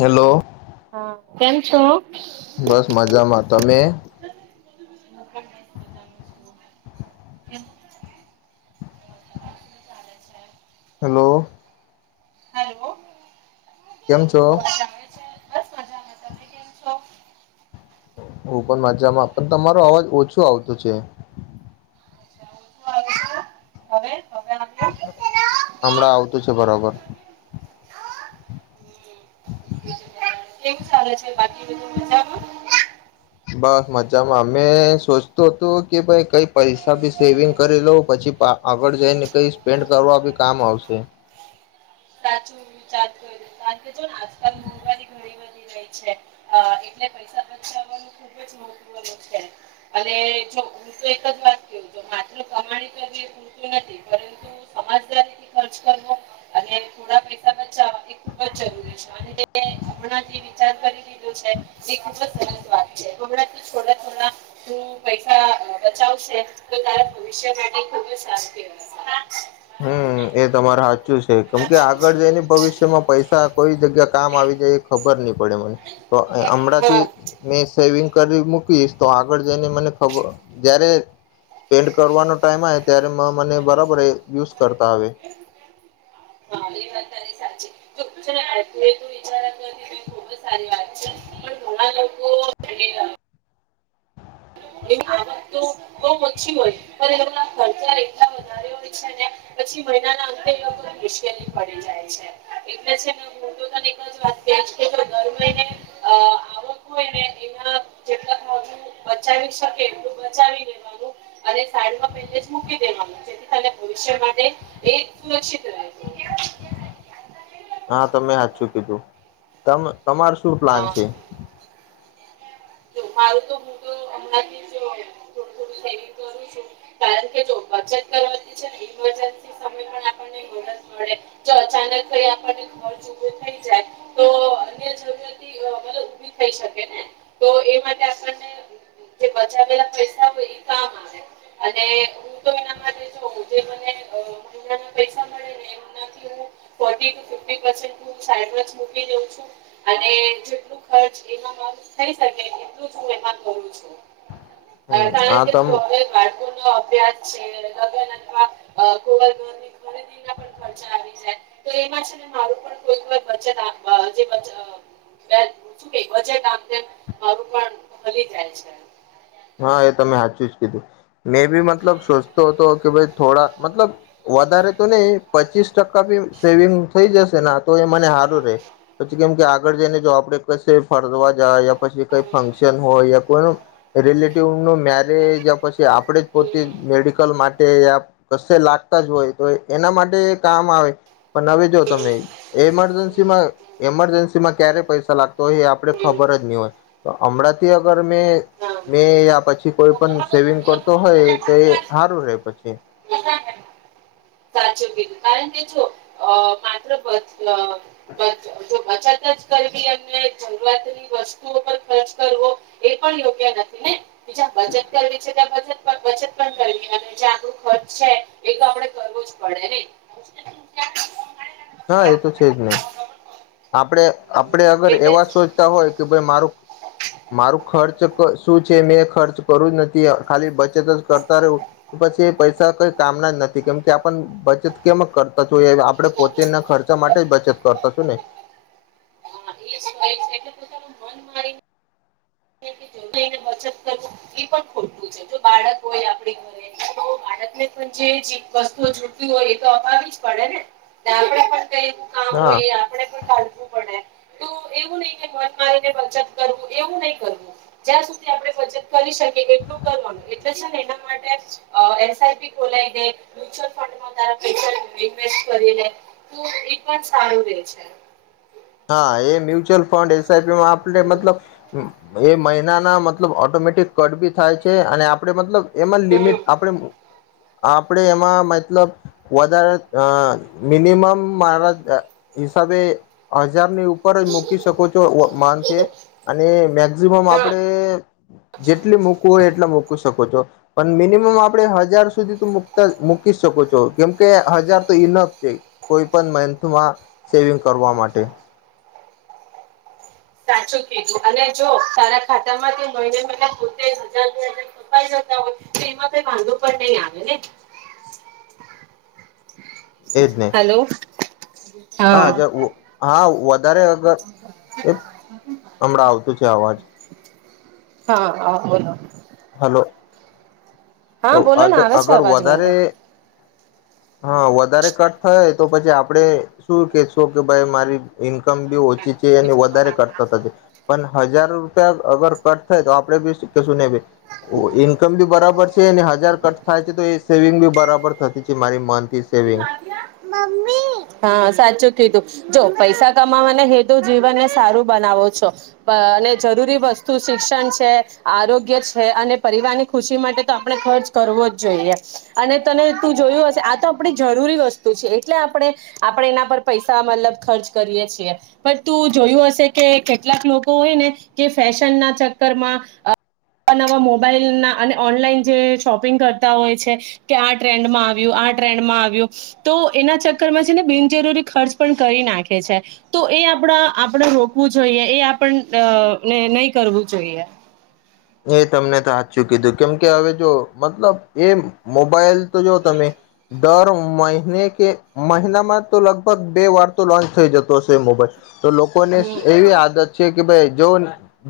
Hello હા કેમ છો. બસ મજામાં, તમે? [inaudible] હાલો. હાલો. કેમ છો? બસ મજામા. તમે કેમ છો? હું પણ મજામાં પણ તમારો અવાજ ઓછો આવતો છે. [inaudible] હવે. હવે આવ્યો હમણાં આવતું છે બરાબર. કેવું ચાલે છે બાકી બધું મજામાં? બસ મજામાં અમે સોચતું હતું કે ભાઈ કઈ પૈસા ભી સેવિંગ કરી લઉ પછી આગળ જઈને કઈ સ્પેન્ડ કરવા બી કામ આવશે. સાચું વિચારતો કારણ કે જોને આજકાલ મોંઘવારી ઘણી બી રહી છે એટલે પૈસા બચાવવાનું ખુબ જ મહત્વનું છે અને જો હું તો એક જ વાત કું માત્ર કમાણી કરવી પૂરતું નથી પરંતુ સમાજદારીથી બચાવવા એ ખૂબ જ જરૂરી છે અને જે હમણાં જે વિચાર [inaudible] પૈસા બચાવશે તો તારા ભવિષ્ય માટે ખુબજસારુ કેવાય. હમ્મ, એ તમારે હાચું છે કેમ કે આગળ જઈને ભવિષ્યમાં પૈ સા કોઈ જગ્યા કામ આવી જાય એ ખબર નહી પડે મને. તો હમણાં થી હા મેં સેવિંગ કરી મૂકીશ તો આગળ જઈને મને ખબર જય્યારે સ્પેન્ડ કરવાનો ટાઈમ આવે ત્યારે મને બરાબર યુઝ કરતા આવે. હા એ વાત તારી સાચી જો છે ને પૂરેપૂરી ઈજારત નથી તો ખૂબ જ સારી વાત છે પણ ઘણા લોકો એની પછી હોય અને ને પછી મહિનાના અંતે લગગ મુશ્કેલી પડી જાય છે. એટલે છેને હૂ તો તને એકજ વાત કઇ કે જો દર મહિને અ આવક હોય ને એના જેટલા ભાગનું બચાવી સાઈડમા પેહલેથી જ મૂકી દેવાનું જેથી ત ભવિષ્ય માટે એ સુરક્ષિત રહે છે. હા તમે હાચુ કીધું. તમે તમારે શું પ્લાન હા છે? જો મારું તો હું તો હમણાંથી જો થોડું થોડું સેવિંગ કરું છું કારણ કે જો બચત કરવાથી છે ને ઇમરજન્સી સમય પણ આપણને મદદ મળે જો અચાનક કઈ આપને ખર્ચ ઉભો થઈ જાય તો અન્ય જરૂરિયાતી અ, મતલબ ઊભી થઈ શકે ને તો ામ આવે હું એના મને પૈસા મળેને એથી દઉ છું અને જે ખર્ચ થઈકે એટલ જ હું એ કરું છું હમ કારણ હા કે તમ જો અભ્યાસ છે લગન અથવાવરની ખરીદી પણ ખર્ચા આવી જાય તો એમાં છે ને મારું કોઈકને બચતજ બુગેટ આમ તેમ મારું પણ ભલી જાય છે હા એ તમે સાચું જ કીધું મે બી મતલબ સોચતો હતો કે ભ થોડા મતલબ વધારે તો નઈ પચીસ ટકા બી સેવિંગ થઈ જશે તો એ મને સારું રહેે પછી કેમ કે આગળ જઈને જો આપડે ક ફરદવા જાય પછી કઈ ફંક્શન હોય યા કોઈનું રિલેટિવ ન મેરેજ પછી આપણે જ પોતે હમ મેડિકલ માટે યા કશે લાગતા જ હોય તો એના માટે કામ આવે પણ હવે જો હમ તમે એમરજન્સીમાં એમરજન્સીમાં ક્યારે પૈસા લાગતો હોય એ આપણે ખબર જ નહી હોય તો હમણાંથી અગર મેં હમ હમ મેં યા પછી કોઈ પણ સેવિંગ કરતો હોય તો એ હારું રે પછી સાચ કીધું કારણ કે જો અ માત્ર હ મ [unintelligible] જો બચત જ કરવી એમને જરૂરતની વસ્તુઓ પર ખર્ચ કરવો એ પણ યોગ્ય નથી ને બી જ્યાં બજત કરવી છે ત્યાં બજટ બચત પણ કરી અને જેો ખર્ચ છે એ તો આપડે કરવો પડેને હા એ તો છે જ ન આપણે આપડ અગર એટલે એવા જ સોચતા હોય કે ભાઈ મારું મારું ખર્ચ શું છે મે ખર્ચ કરું જ નથી ખાલી બચ કરતા રહો તો પછી પૈસા કઈ કામના જ નથી કેમ કે આપને બચત કેમ કરતાએ આપણે પો તેના ખર્ચા માટે જ બચત કરતા છું ને હા એ જ કહે છે એટલે પોતાનું મન મારીને લઈને બચત કરવું એ પણ ખોટું છે જો બાળક હોય આપડી ઘરે તો બાળકને પણ જે વસ્તુઓ જોટતી હોય એ તો અપાવી જ પડે ને આપણે કઈ કામ હા હોય એ આપણેે પણ ચાલવું પડે તો એવું નહી કે મન મારીને બચત કરવું એવું નહી કરવું જ્યાં સુધી આપણે બચત કરી શકે કેટલું કરવાનું એના માટે એસઆઈપી ખોલાવી દે મ્યુચ્યુઅલ ફંડમાં તારા પૈસા ઇન્વેસ્ટ કરી લે એ પણ સારું રે છે હા એ્ય ફઉન્ એીમાં આપણે મતલબ એ મહિનાના મતલબ ઓટોમેટિક કટ બી થાય છે અને આપડે મતલબ એમાં લિમિટ હમ આપણેે આપણે એમાં મતલબ વધારે અ મિનિમમ મારા હિસાબે હજારની ઉપર જ મૂકી શકો છો મંથે અને મેક્ઝિમમ હા આપણે જેટલી મૂકવું હોય એટલા મૂકી શકો છો પણ મિનિમમ આપણે હજાર સુધી તો મકતા મૂકી શકો છો કેમકે હજાર તો ઇનફ છે કોઈ પણ મંથમાં સેવિંગ કરવા માટે અઠ સાચું કીધું અને જો તારા ખાતા માંથી મહિને મહિ પોતે હજાર બે હજાર કપાઈ જતા હોય તો એમાં કઈ વાંધો પણ નહીં આવે ને એદને હેલો હા હા વધારે અગર એ હમણાં આવતું છે અવાજ હા હ બ હલો હા બોલો ને આવે છે અગર અવાજ વધારે મનવા હા વધારે કટ થાય તો પછી આપડે શું કેશું કે ભાઈ મારી ઈન્કમ બી ઓછી વધારે કરતા પણ હજાર રૂપિયાગર કટ થાય તો આપે બીશુંહી ઇન્કમ બી બરાબર છે હજાર કચ થાય છે તો એ સેવિંગ બી બરાબર થતી છે મારી મંથ સેવિંગ હા સાચું કીધું જો પૈસા કમાવાના હેદુ જીવનને સારું બનાવો છો અને અ જરૂરી વસ્તુ શિક્ષણ છે આરોગ્ય છે અને પરિવારની ખુશી માટે તો આપણે ખર્ચ કરવો જ જોઈએ અને તને તું જોયું હશે આ તો આપણી જરૂરી વસ્તુ છે એટલે આપણે આપણે એના પર પૈસા મતલબ ખર્ચ કરીએ છીએ પણ તું જોયું હશે કે કેટલાક લોકો હોય ને કે ફેશન ના ચક્કરમાં નવા નવા મોબાઈલ ના અને ઓનલાઈન જે શોપિંગ કરતા હોય છે કે આ ટ્રેન્ડમાં આવ્યું આ ટ્રેન્ડમાં આવ્યું તો એના ચર કર્ છે ને બિનજરૂરી ખર્ચ પણ કરી નાખે છે તો એ આપ આપણે રોકવું જોઈએ એ આપને નહી કરવું જોઈએ એ તમને તો હાચું કીધું કેમ કે હવે જો મતલબ એ મોબાઈલ તો જો તમે દર મહિને કે મહિનામાં તો લગભગ બે વાર તો લોન્ચ થઈ જતો હશે એ મોબાઈલ- તો લોકો ને હમ એવી હમ આદત છે કે ભાઈ જો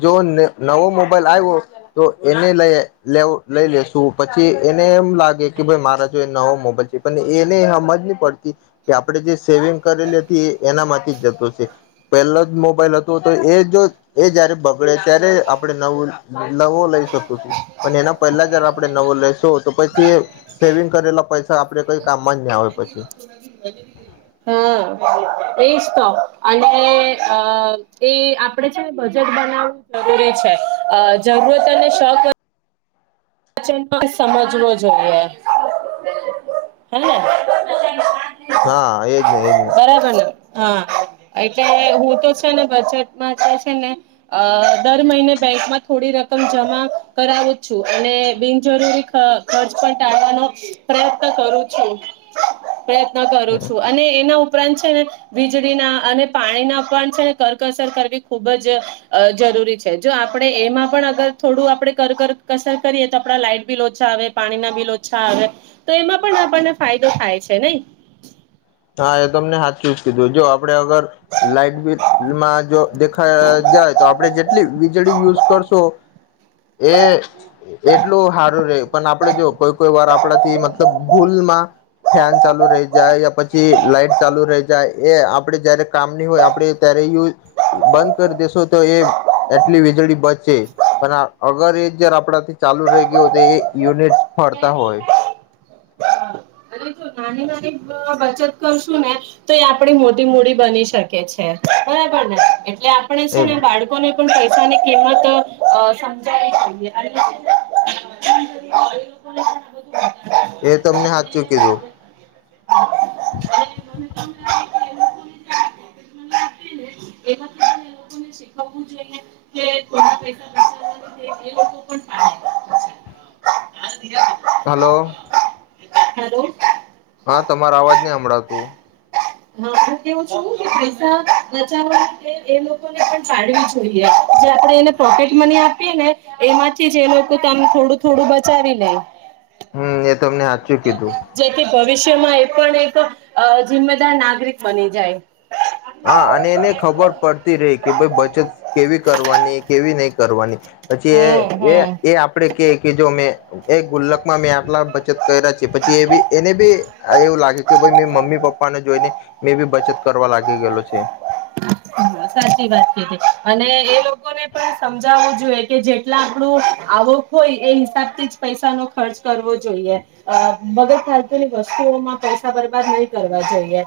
જો ન નવો મોબાઈલ આ વો તો એને લઈ લે લઈ લેશું પછી એને એમ લાગે કે ભાઈ મારા જો એ નવો મોબાઈલ છે પણ એને સમજ નહી પડતી કે આપડણે જે સેવિંગ કરેલી હતી એ એનામાંથી જ જતો છે પહેલો જ મોબાઈલ હતો તો એ જો એ જયારે બગડે ત્યારે આપણે નવું નવો લઈ શકું છું પણ એના પહેલા જારે આપડણે નવો લઈેશું તો પછી સેવિંગ કરેલા પૈસા હા. આપડે કઈ કામમાં જ ના આવે પછી એ જ તો અનેઅ એ આપણે છેને બજેટ બનાવવું જરૂરી છે અજરૂરત અને શક ચ સમજવો જોઈએ હેને હા એજ નહી એજ નહી હા એટલે હું તો છે ને બજેટમાં તો છે ને દર મહિને બેંકમાં થોડી રકમ જમા કરાવું છું અને બિનજરૂરી ખ ખર્ચ પણ ટાળવાનો પ્રયત્ન કરું છું પ્રયત્ન કરું છું અને એના ઉપર ઉપરાંત છે ને વીજળીના અને પાણીના ઉપરાંત છે ને કરકસર કરવી ખૂબ જ અજરૂરી છે જો આપણેે એમાં પણ અગર થોડું આપણે કરકકસર કરીએ આપડા લાાઈટ બિલ ઓછા આવે પાણીના બિલ ઓછા આવે તો એમાં પણ આપણને ફાયદો થાય છે નહી હા એ તમને હાથ ચુઝ કીધું જો આપડે અગર લાાઈટ બિલમાં જો દેખા જાય તો આપણે જેટલી વીજળી યુઝ કરશો એ એટલું સારું રહે પણ આપડણે જો કોઈ કોઈ વાર આપણાથી મતલબ ભૂલમાં ફેન ચાલુ રહી જાય પછી પછી લાઈટ ચાલુ રહી જાય એ આપડે જયારે કામ નહી હોય આપણે ત્યારે ય બંધ કરી દેેશું તો એ એટલી વીજળી બચે પણ અગર એ જારે આપણાથી ચાલુ રહી ગયું હોય તો એ યુનિટ ફરતા હોય અને જો બચત કરશું ને તો એ આપડી મોટી મૂડી બની શકે છે બરાબર ને એમ [unintelligible] પૈસાની કિંમત સમજાવવી [unintelligible] એ તમને હાથ ચૂકીધું [unintelligible] એમાંથી લોકોને શીખવવું જોઈો પૈસાચ એ [unintelligible] હલો. હેલો હા તમાર અવાજ નહી હભાળતું હા હું એવું છું કે પૈસા બચાવવા એ લોકોને પણ પાડવી જોઈએ જે આપડે એને પોકેટ મની આપીએ ને એમાંથી જ એ લોકો આમ થોડું થોડું બચાવી લે હમ એ તમને સાચું કીધું વિશ્માં એ પણ એક અ જિમ્મેદાર નાગરિક બની જાય હા અને એને ખબર પડતી રહી કે ભાઈ બચત કેવી કરવાની કેવી નહી કરવાની પછી એ હમ એ હમ એ આપડે કે કે જો મેં એ ગુલ્લક માં મેં આટલા બચત કર્યા છે પછી એ બી એને બી એવું લાગે કે ભ મે મમ્મી પપ્પાને જોઈને મેં બી બચત કરવા લાગે થગેલો છે સાચી વાત કીધી અને એ લોકોને પણ સમજાવવું જોઈએ કે જેટલા આપડું આવક હોય એ હિસાબથી જ પૈસા નો ખર્ચ કરવો જોઈએ બગર ખાલતુની વસ્તુઓમાં પૈસા બરબાદ નહી કરવા જોઈએ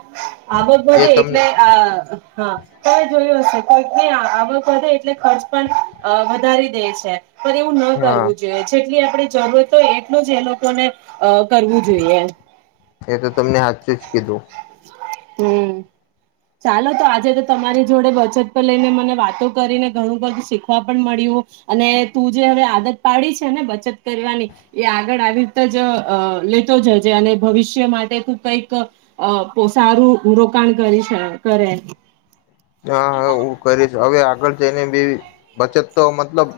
આગળ એ વધી તમને એટલે આ હા જોયું હશે કોઈક આવક વધે ખર્ચ પણ અવધારી દેશ છે પણ એવું ન હા કરવું જોઈએ જેટલી આપણે જરૂર તો એટલું જ એ લોકો ને અ કરવું જોઈએ એ તો તમને હું જ કીધું હમ ચાલો તો આજે તો તમારી જોડે બચત પર લઈને મને વાતો કરીને ઘણું બધું શીખવા પણ મળ્યું અને તું જે હવે આદત પાડી છે ને બચત કરવાની એ આગળ આવી રીતે જ લેતો જજે અને ભવિષ્ય માટે તું કઈક અ સારું રોકાણ કરી કરે હા હા હું કરી છે હવે આગળ જેને બી બચત તો મતલબ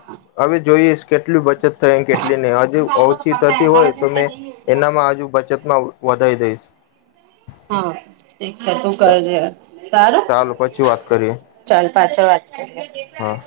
હવે જોઈએ કેટલી બચત થ એ કેટલી નહી હજુ ઓછી થતી હોય તો મેં એનામાં હજુ બચતમાં વધારી દઈશ હા ઠીક છે તું કરજે સારું ચાલો પછી વાત કરીએ ચાલ પાછો વાત [inaudible] હા